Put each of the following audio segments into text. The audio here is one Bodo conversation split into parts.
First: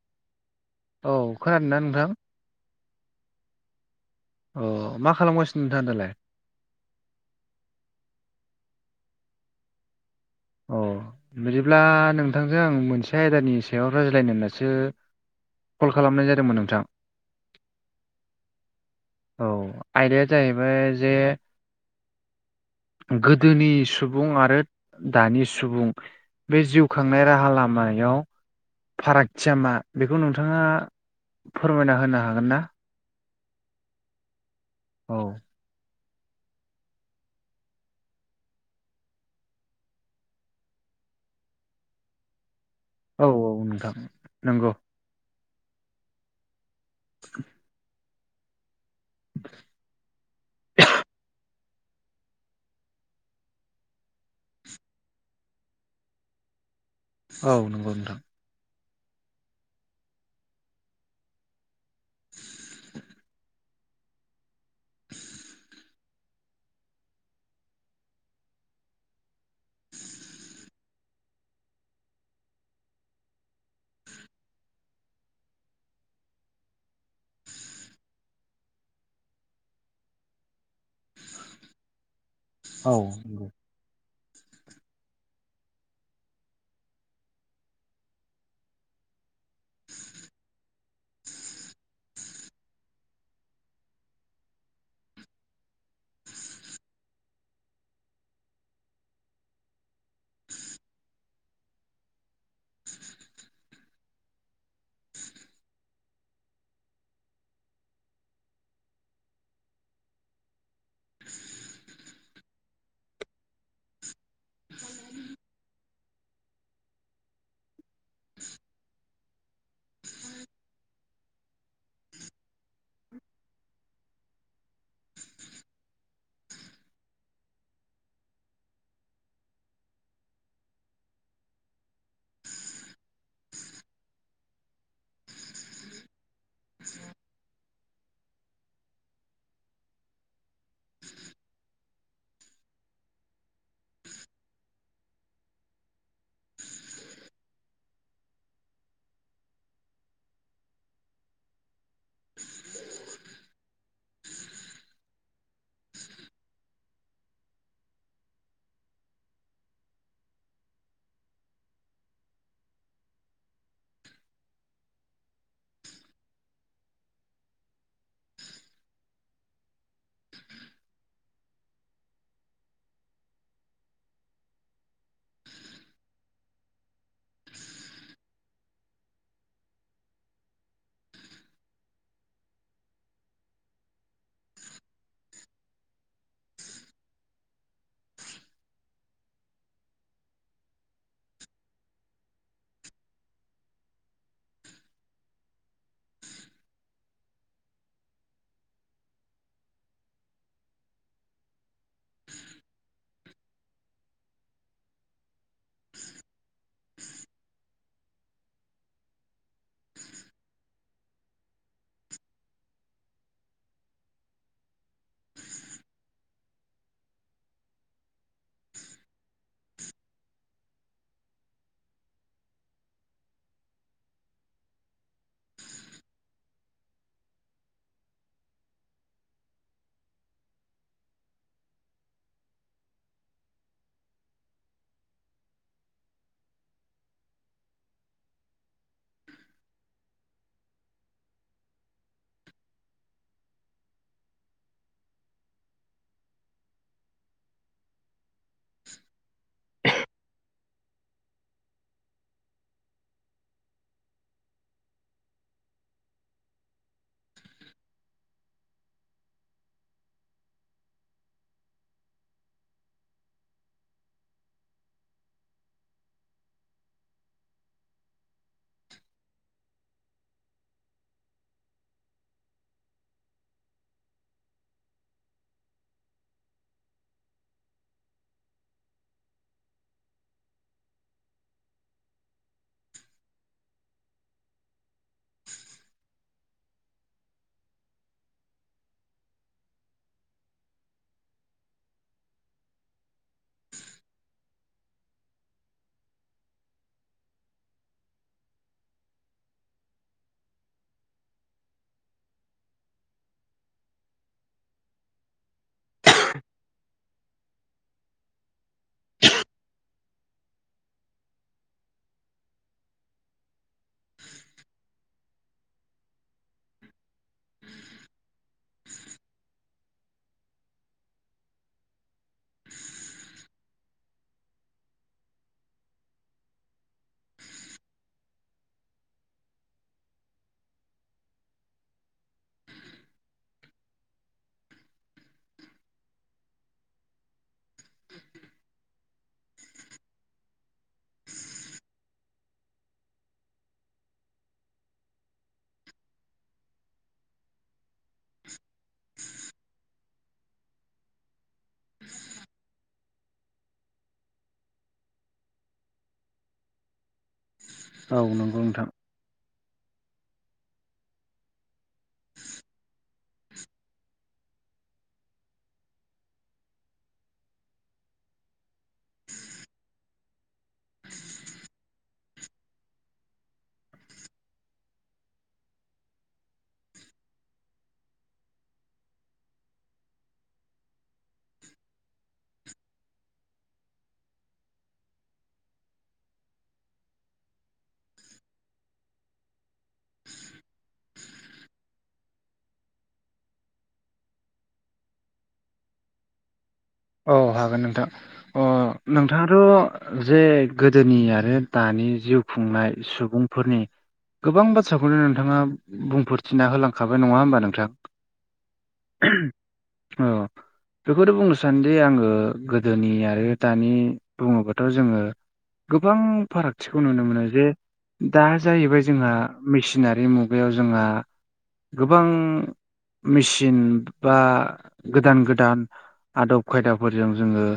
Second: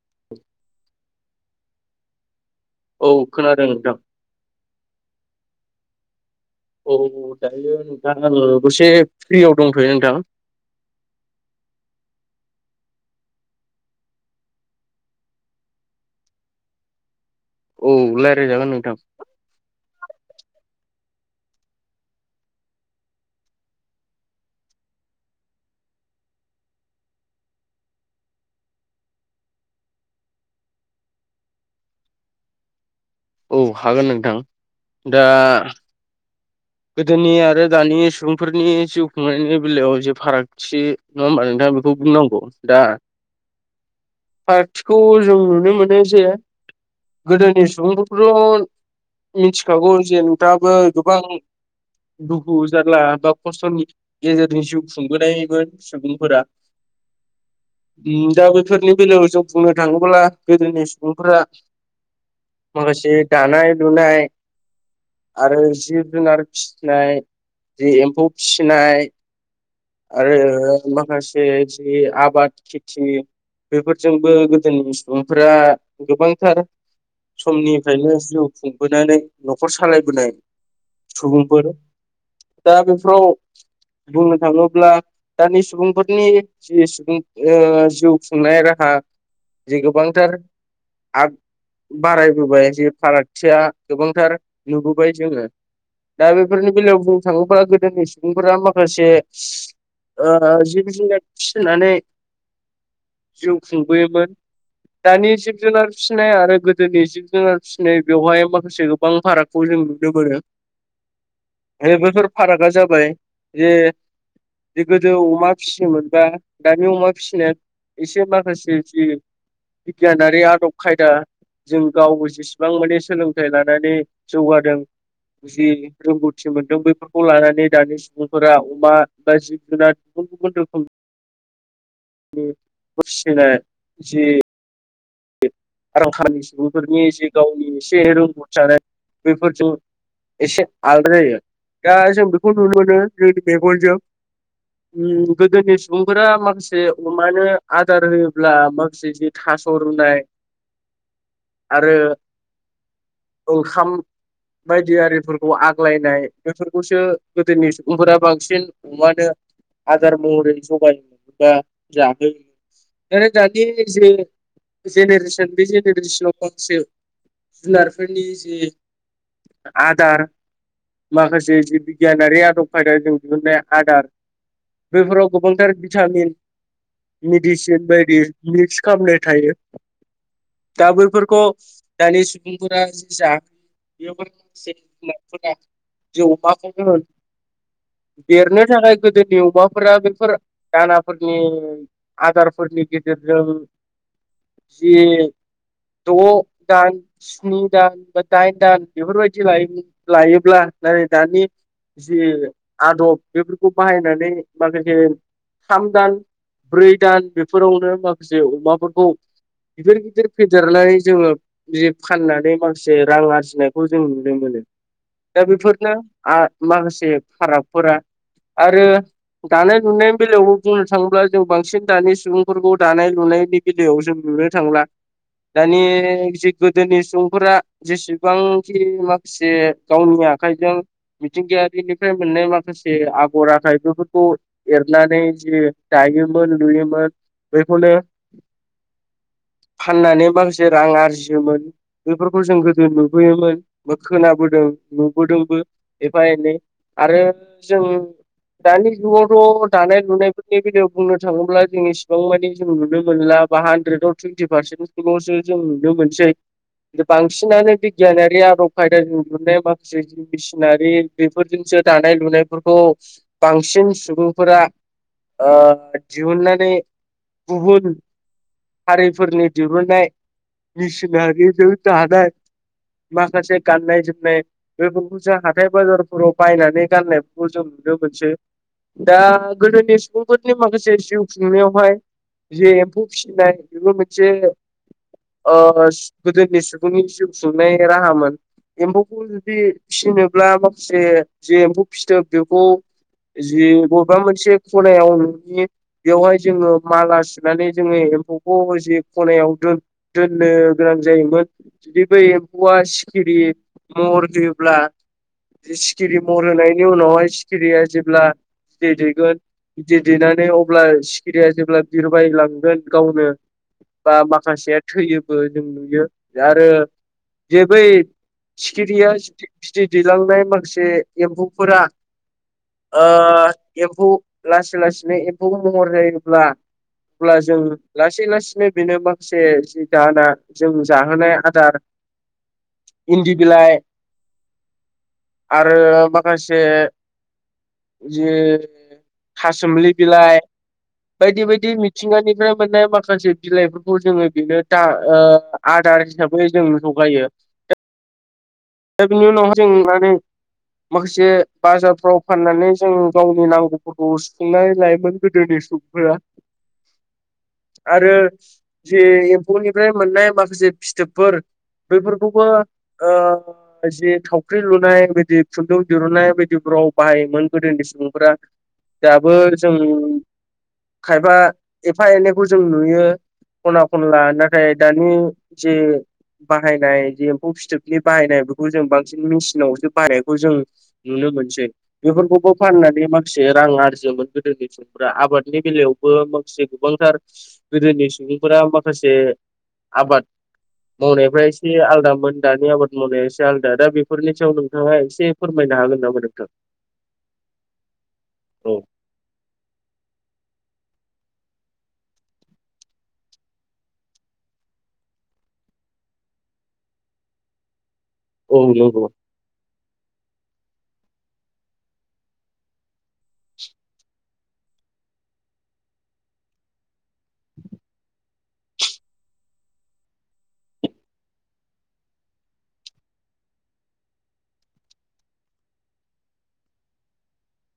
[inaudible] औ खोनादों ना नोंथां? औ खोनादों नोंथां। अ मा खालामगासिनो नोंथांआ दालाय? औ दायो नोंथां आङो दसे फ्रियाव दंथ'यो नोंथां। अ बिदिब्ला नोंथांजों आं मोनसे आयदानि सायाव रायज्लायनो होन्नासो कल खालामनाय जादोंमोन नोंथां। औ रायजागोन नोंथां औ आयदाया जाहैबाय जे गोदोनि सुबुं आरो दानि सुबुं बे जिउ खांनाय राहा लामायाव फारागथिया मा बेखौ नोंथाङा फोरमायना होनो हागोन ना? औ हागोन नोंथां औ दा गोदोनि आरो दानि सुबुंफोरनि जिउ खुंनायनि बेलायाव जे फाराग थि नङा होमबा नोंथा बेखौ बुंनांगौ दा औ औ नोंथां नंगौ बेखौ जों नुनो मोनो जे गोदोनि सुबुंफोरखौ मिथिखागौ जे नोंथाङाबो गोबां दुखु जारला बा खस्थ'नि गेजेरनि जिउ खुंबोनायमोन सुबुंफोरा औ नंगौ नोंथां दा बेफोरनि बेलायाव जों बुंनो थाङोब्ला गोदोनि सुबुंफोरा माखासे दानाय लुनाय आरो जिब जुनार फिनाय जि एम्फौ फिनाय आरो माखासे जि आबाद खेथि। बेफोरजोंबो गोदोनि सुबुंफोरा गोबांथार। समनिफ्रायनो जिउ खुंबोनानै न'खर सालायबोनाय। सुबुंफोर दा औ बेफोराव नंगौ बुंनो थाङोब्ला दानि सुबुंफोरनि जि सुबुं ओ जिउ खुंनाय राहा जि गोबांथार। आग बारायबोबाय जे फारागथिया गोबांथार नुबोबाय जोङो दा बेफोरनि बेलायाव बुंनो थाङोब्ला गोदोनि सुबुंफोरा माखासे ओ जिब जुनार फिनानै जिउ खुंबोयोमोन। दानि जिब जुनार फिनाय आरो गोदोनि जिब जुनार फिनाय बेवहाय माखासे गोबां फाराग। खौ जों नुनो मोनो। दायो बेफोर फारागा जाबाय जे गोदो अमा फियोमोनबा दानि अमा फिनाया एसे माखासे जि बिगियानारि आदब खायदा। जों गावबो जेसेबां माने सोलोंथाइ लानानै जौगादों। जि रोंगौथि मोनदों बैफोरखौ लानानै दानि सुबुंफोरा अमा बा जिब जुनार [unintelligible] [unintelligible] [unintelligible] सुबुंफोरनि जे गावनि एसे रोंगौथि नाय बेफोरजों एसे आलदा जायो दा जों बेखौ नुनो मोनो जोंनि बेंगलजों गोदोनि सुबुंफोरा माखासे अमानो आदार होयोब्ला माखासे थास' रुनाय। आरो ओंखाम बायदि आरिफोरखौ आग्लायनाय बेफोरखौसो गोदोनि सुबुंफोरा बांसिन। अमानो आदार महरै जगायो बा जाहोयो। [unintelligible] जेनेरेसन बे जेनेरेसनाव गांसे जुनारफोरनि जे आदार माखासे जि बिगियानारि आदब खायदा जों दिहुननाय आदार। बेफोराव गोबांथार भिटामिन। मेडिसिन बायदि मिक्स खालामनाय थायो। दा बैफोरखौ दानि सुबुंफोरा जि जा [inaudible] [unintelligible] देरनो थाखाय गोदोनि अमाफोरा बेफोर दानाफोरनि आदारफोरनि गेजेरजों जि द' दान स्नि दान बा दाइन दान बेफोरबायदि [unintelligible] लायोब्ला नै दानि जि आदब बेफोरखौ बाहायनानै माखासे थाम दान ब्रै दान बेफोरावनो माखासे अमाफोरखौ गिदिर गिदिर फेदेरलाय जोङो जिब फाननानै माखासे रां आरजिनायखौ जों नुनो मोनो। दा बेफोरनो आ माखासे फारागफोरा आरो दानाय लुनायनि बेलायावबो बुंनो थाङोब्ला जों बांसिन दानि सुबुंफोरखौ दानाय लुनायनि दैयाव जों नुनो थांला दानि जे गोदोनि सुबुंफोरा जेसेबांखि माखासे गावनि आखाइजों मिथिंगायारिनिफ्राय मोननाय माखासे आगर आखाय बेफोरखौ एरनानै जि दायोमोन लुयोमोन बैखौनो फाननानै माखासे रां आरजियोमोन। बेफोरखौ जों गोदो नुबोयोमोन बा खोनाबोदों नुबोदोंबो एफा एनै। आरो जों दानि जुगावथ' दानाय लुनाय बेनि बेलायाव बुंनो थाङोब्ला जों इसेबां मानि जों नुनो मोनला। बा हानद्रेदाव टुइन्टि पारसेन्टखौल'सो जों नुनो मोनसै। बांसिनानो बिगियानारि आरब खायदाजों नुनाय माखासे मेसिनारि बेफोरजोंसो दानाय लुनायफोरखौ बांसिन सुबुंफोरा ओ दिहुननानै गुबुन हारिफोरनि दिहुननाय मेसिनारिजों दानाय मााखासे गाननाय जोमनाय बेफोरखौ जों हाथाय बाजारफोराव बायनानै गाननायफोरखौ जों नुनो मोनसै। दा गोदोनि सुबुंफोरनि माखासे जिउ खुंनायावहाय जे एम्फौ बेबो मोनसे ओ गोदोनि सुबुंनि जिउ सुंनाय राहामोन। एम्फौखौ जुदि फिनोब्ला माखासे जे एम्फौ फिथोब बेखौ जि बबेबा मोनसे खनायावनि बेवहाय जोङो माला सुनानै जोङो एम्फौखौ जि खनायाव दोननो गोनां जायोमोन। जुदि बै एम्फौआ सिखिरि महर होयोब्ला सिखिरि महर होनायनि उनावहाय सिखिरिया जेब्ला बिदै दैेगोन बिदै दैनानै अब्ला सिखिरिया जेब्ला बिरबाय लांगोन गावनो। बा माखासेया थैयोबो जों नुयो आरो जे बै सिखिरिया गिदिर दैलांनाय माखासे एम्फौफोरा ओ एम्फौ लासै लासैनो एम्फौ महर जायोब्ला अब्ला जों लासै लासैनो बेनो माखासे जि दाना जों जाहोनाय आदार इन्दि बिलाइ आरो माखासे जि थासुमलि बिलाइ बायदि बायदि मिथिंगानिफ्राय मोननाय माखासे बिलाइफोरखौ जोङो बेनो दा आदार हिसाबै जों जगायो [inaudible] दा बिनि उनावहाय जों माने [inaudible] माखासे बाजारफ्राव फाननानै जों गावनि नांगौफोरखौ सुफुंनानै लायोमोन गोदोनि सम [unintelligible] [inaudible] आरो औ नंगौ नोंथां जे एम फौनिफ्राय मोननाय माखासे फिथोबफोर बैफोरखौबो ओ जि थावख्रि लुनाय बिदि खुन्दुं दिरुनाय बिबायदिफ्राव बाहायोमोन गोदोनि सुबुंफोरा। दाबो जों खायबा एफा एनैखौ जों नुयो। खना खनला नाथाय दानि जि बाहायनाय जि एम्फौ फिथोबनि बाहायनाय बेखौ जों बांसिन मेसिनावसो बाहायनायखौ जों नुनो मोनसै बेफोरखौबो फाननानै माखासे रां आरजियोमोन गोदोनि समाव। आबादनि बेलायावबो माखासे गोबांथार गोदोनि सुबुंफोरा माखासे आबाद मावनायफ्रा एसे आलदामोन दानि आबाद मावनाया एसे आलदा। दा बेफोरनि सायाव नोंथाङा एसे फोरमायनो हागोन नामा नोंथां? औ हागोन नोंथां। औ अ नोंथाङाथ' जे गोदोनि आरो दानि जिउ खुंनाय सुबुंफोरनि गोबां बाथ्राखौनो नोंथाङा बुंफोरथिना होलांखाबाय नङा होमबा नोंथां? औ औ बेखौथ' बुंनोसै दासान्दि आङो गोदोनि आरो दानि बुङोबाथ' जोङो गोबां फारागथिखौ नुनो मोनो जे दा जाहैबाय जोंहा मेसिनारि मुगायाव जोंहा गोबां मेसििन बा गोदान गोदान आदब खायदाफोरजों जोङो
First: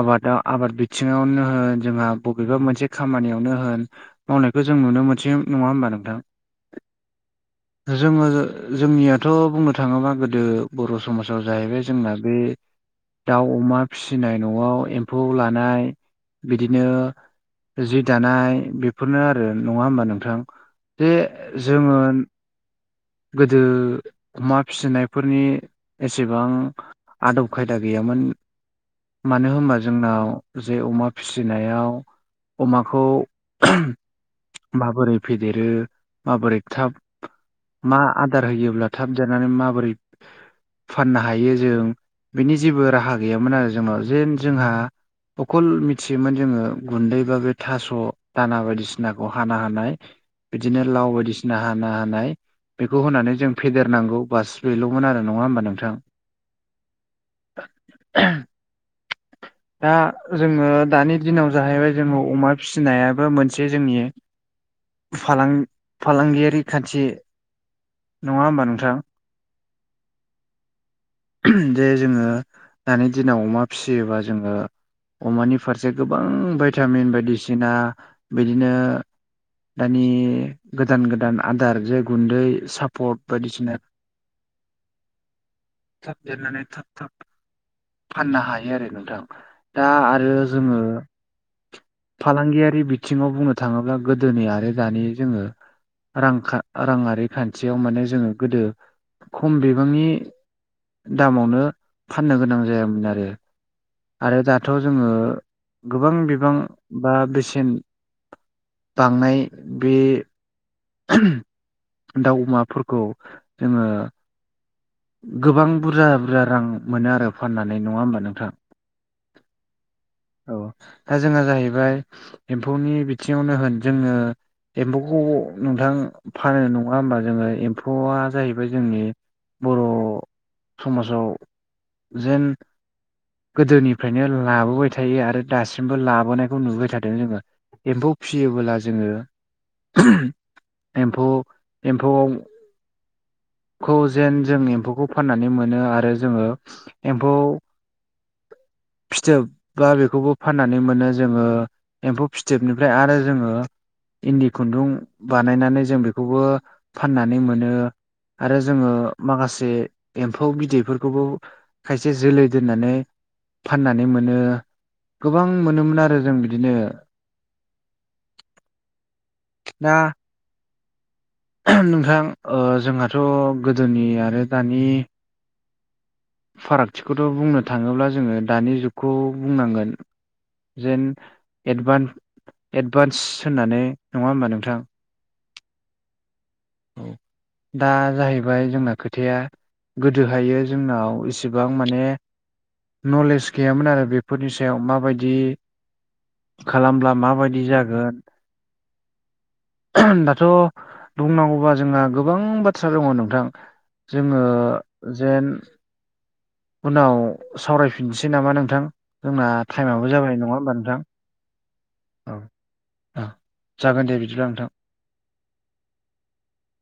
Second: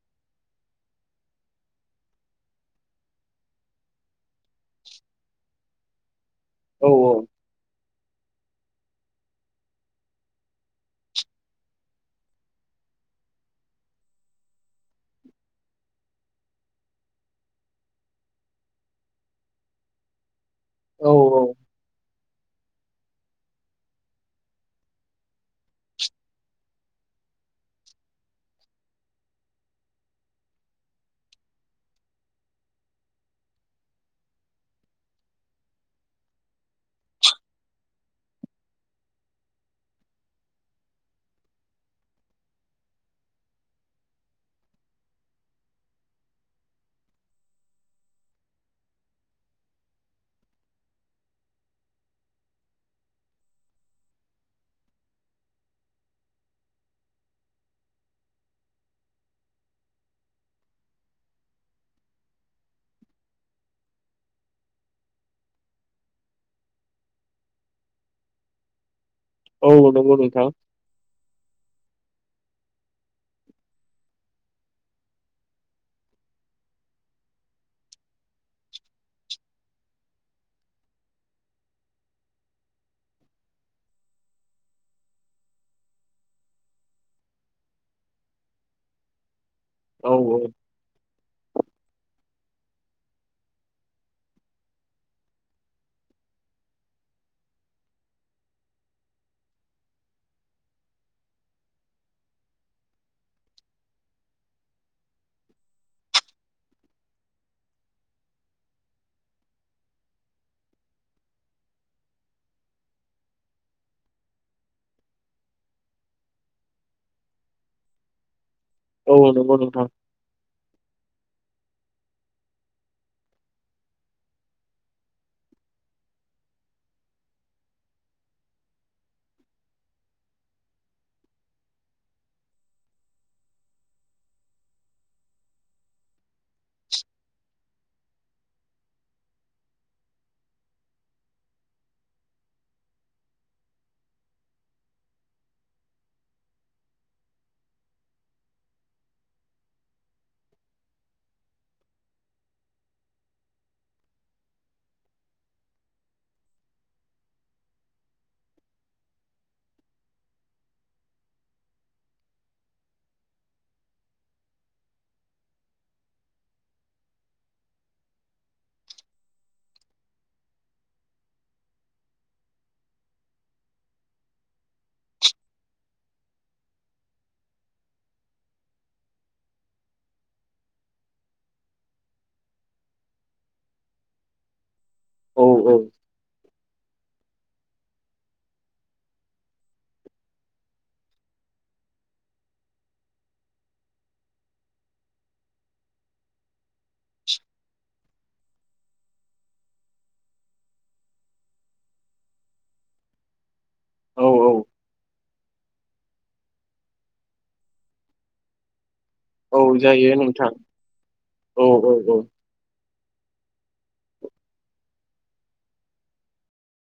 आबादाव आबाद बिथिङावनो होन जोंहा बबेबा मोनसे खामानियावनो होन मावनायखौ जों नुनो मोनसै नङा होमबा नोंथां औ औ जोङो जोंनियाथ' बुंनो थाङोबा गोदो बर' समाजाव जाहैबाय जोंना बे दाउ अमा फिसिनाय न'आव एम्फौ लानाय बिदिनो जि दानाय बेफोरनो आरो नङा होमबा नोंथां औ जे जोङो गोदो अमा फिसिनायफोरनि एसेबां आदब खायदा गैयामोन मानो होनबा जोंनाव जे अमा फिसिनायाव अमाखौ माबोरै फेदेरो माबोरै थाब मा आदार होयोब्ला थाब जानानै माबोरै फाननो हायो जों बिनि जेबो राहा गैयामोन आरो जोंनाव जेन जोंहा। अखल मिथियोमोन जोङो गुन्दैबा बे थास' दाना बायदिसिनाखौ हाना हानाय। बिदिनो लाव बायदिसिना हाना हानाय बेखौ होनानै जों फेदेरनांगौ बास बेल'मोन आरो नङा होमबा नोंथां [inaudible] दा जोङो दानि दिनाव जाहैबाय जोङो अमा फिसिनायाबो मोनसे जोंनि फालांगियारि खान्थि नङा होमबा नोंथा औ नंगौ नोंथां जे जोङो दानि दिनाव अमा फिसियोबा जोङो अमानि फारसे गोबां भायटामिन बायदिसिना बिदिनो दानि गोदान गोदान आदार जे गुन्दै सापर्ट बायदिसिना थाब देरनानै थाब थाब फाननो हायो आरो नोंथां दा औ आरो औ जोङो फालांगियारि बिथिङाव बुंनो थाङोब्ला गोदोनि आरो दानि जोङो रां राङरारि खान्थियाव माने जोङो गोदो खम बिबांनि दामावनो फाननो गोनां जायामोन आरो आरो दाथ' जोङो गोबां बिबां बा बेसेन बांनाय बे दाउ अमाफोरखौ जोङो गोबां बुरजा बुरजा रां मोनो आरो फाननानै नङा होमबा नोंथां औ नंगौ नोंथां। औ दा जोंहा जाहैबाय एम्फौनि बिथिङावनो होन जोङो। एम्फौखौ नोंथां फानो नङा होमबा जोङो एम्फौआ जाहैबाय जोंनि बर' समाजाव जेन गोदोनिफ्रायनो लाबोबाय थायो आरो दासिमबो लाबोनायखौ नुबाय थादों जोङो। एम्फौ फिसियोबोला जोङो एम्फौ एम्फौआव खौ जेन जों एम्फौखौ फाननानै मोनो आरो जोङो एम्फौ। फिथोब बा बेखौबो फाननानै मोनो जोङो। एम्फौ फिथोबनिफ्राय आरो जोङो। इन्दि खुन्दुं बानायनानै जों बेखौबो फाननानै मोनो। आरो जोङो माखासे एम्फौ बिदैफोरखौबो खायसे जोलै दोननानै फाननानै मोनो। गोबां मोनोमोन आरो जों बिदिनो। ना नोंथां ओ जोंहाथ' गोदोनि आरो दानि [inaudible] फारागथिखौथ' बुंनो थाङोब्ला जोङो दानि जुगखौ बुंनांगोन। जेन एडभान एडभान्स होननानै नङा होमबा नोंथां। औ औ। औ दा जाहैबाय जोंना खोथाया गोदोहायो जोंनाव इसेबां माने नलेज गैयामोन आरो बेफोरनि सायाव माबायदि खालामब्ला माबायदि जागोन। दाथ' बुंनांगौ वा जोंहा गोबां बाथ्रा दङ नोंथां औ जोङो औ जेन उनाव सावरायफिनसै नामा नोंथां। जोंना औ टाइमाबो जायो जाबाय नोंथां नङा होमबा नोंथां औ। ओ जागोन दे बिदिब्ला नोंथां।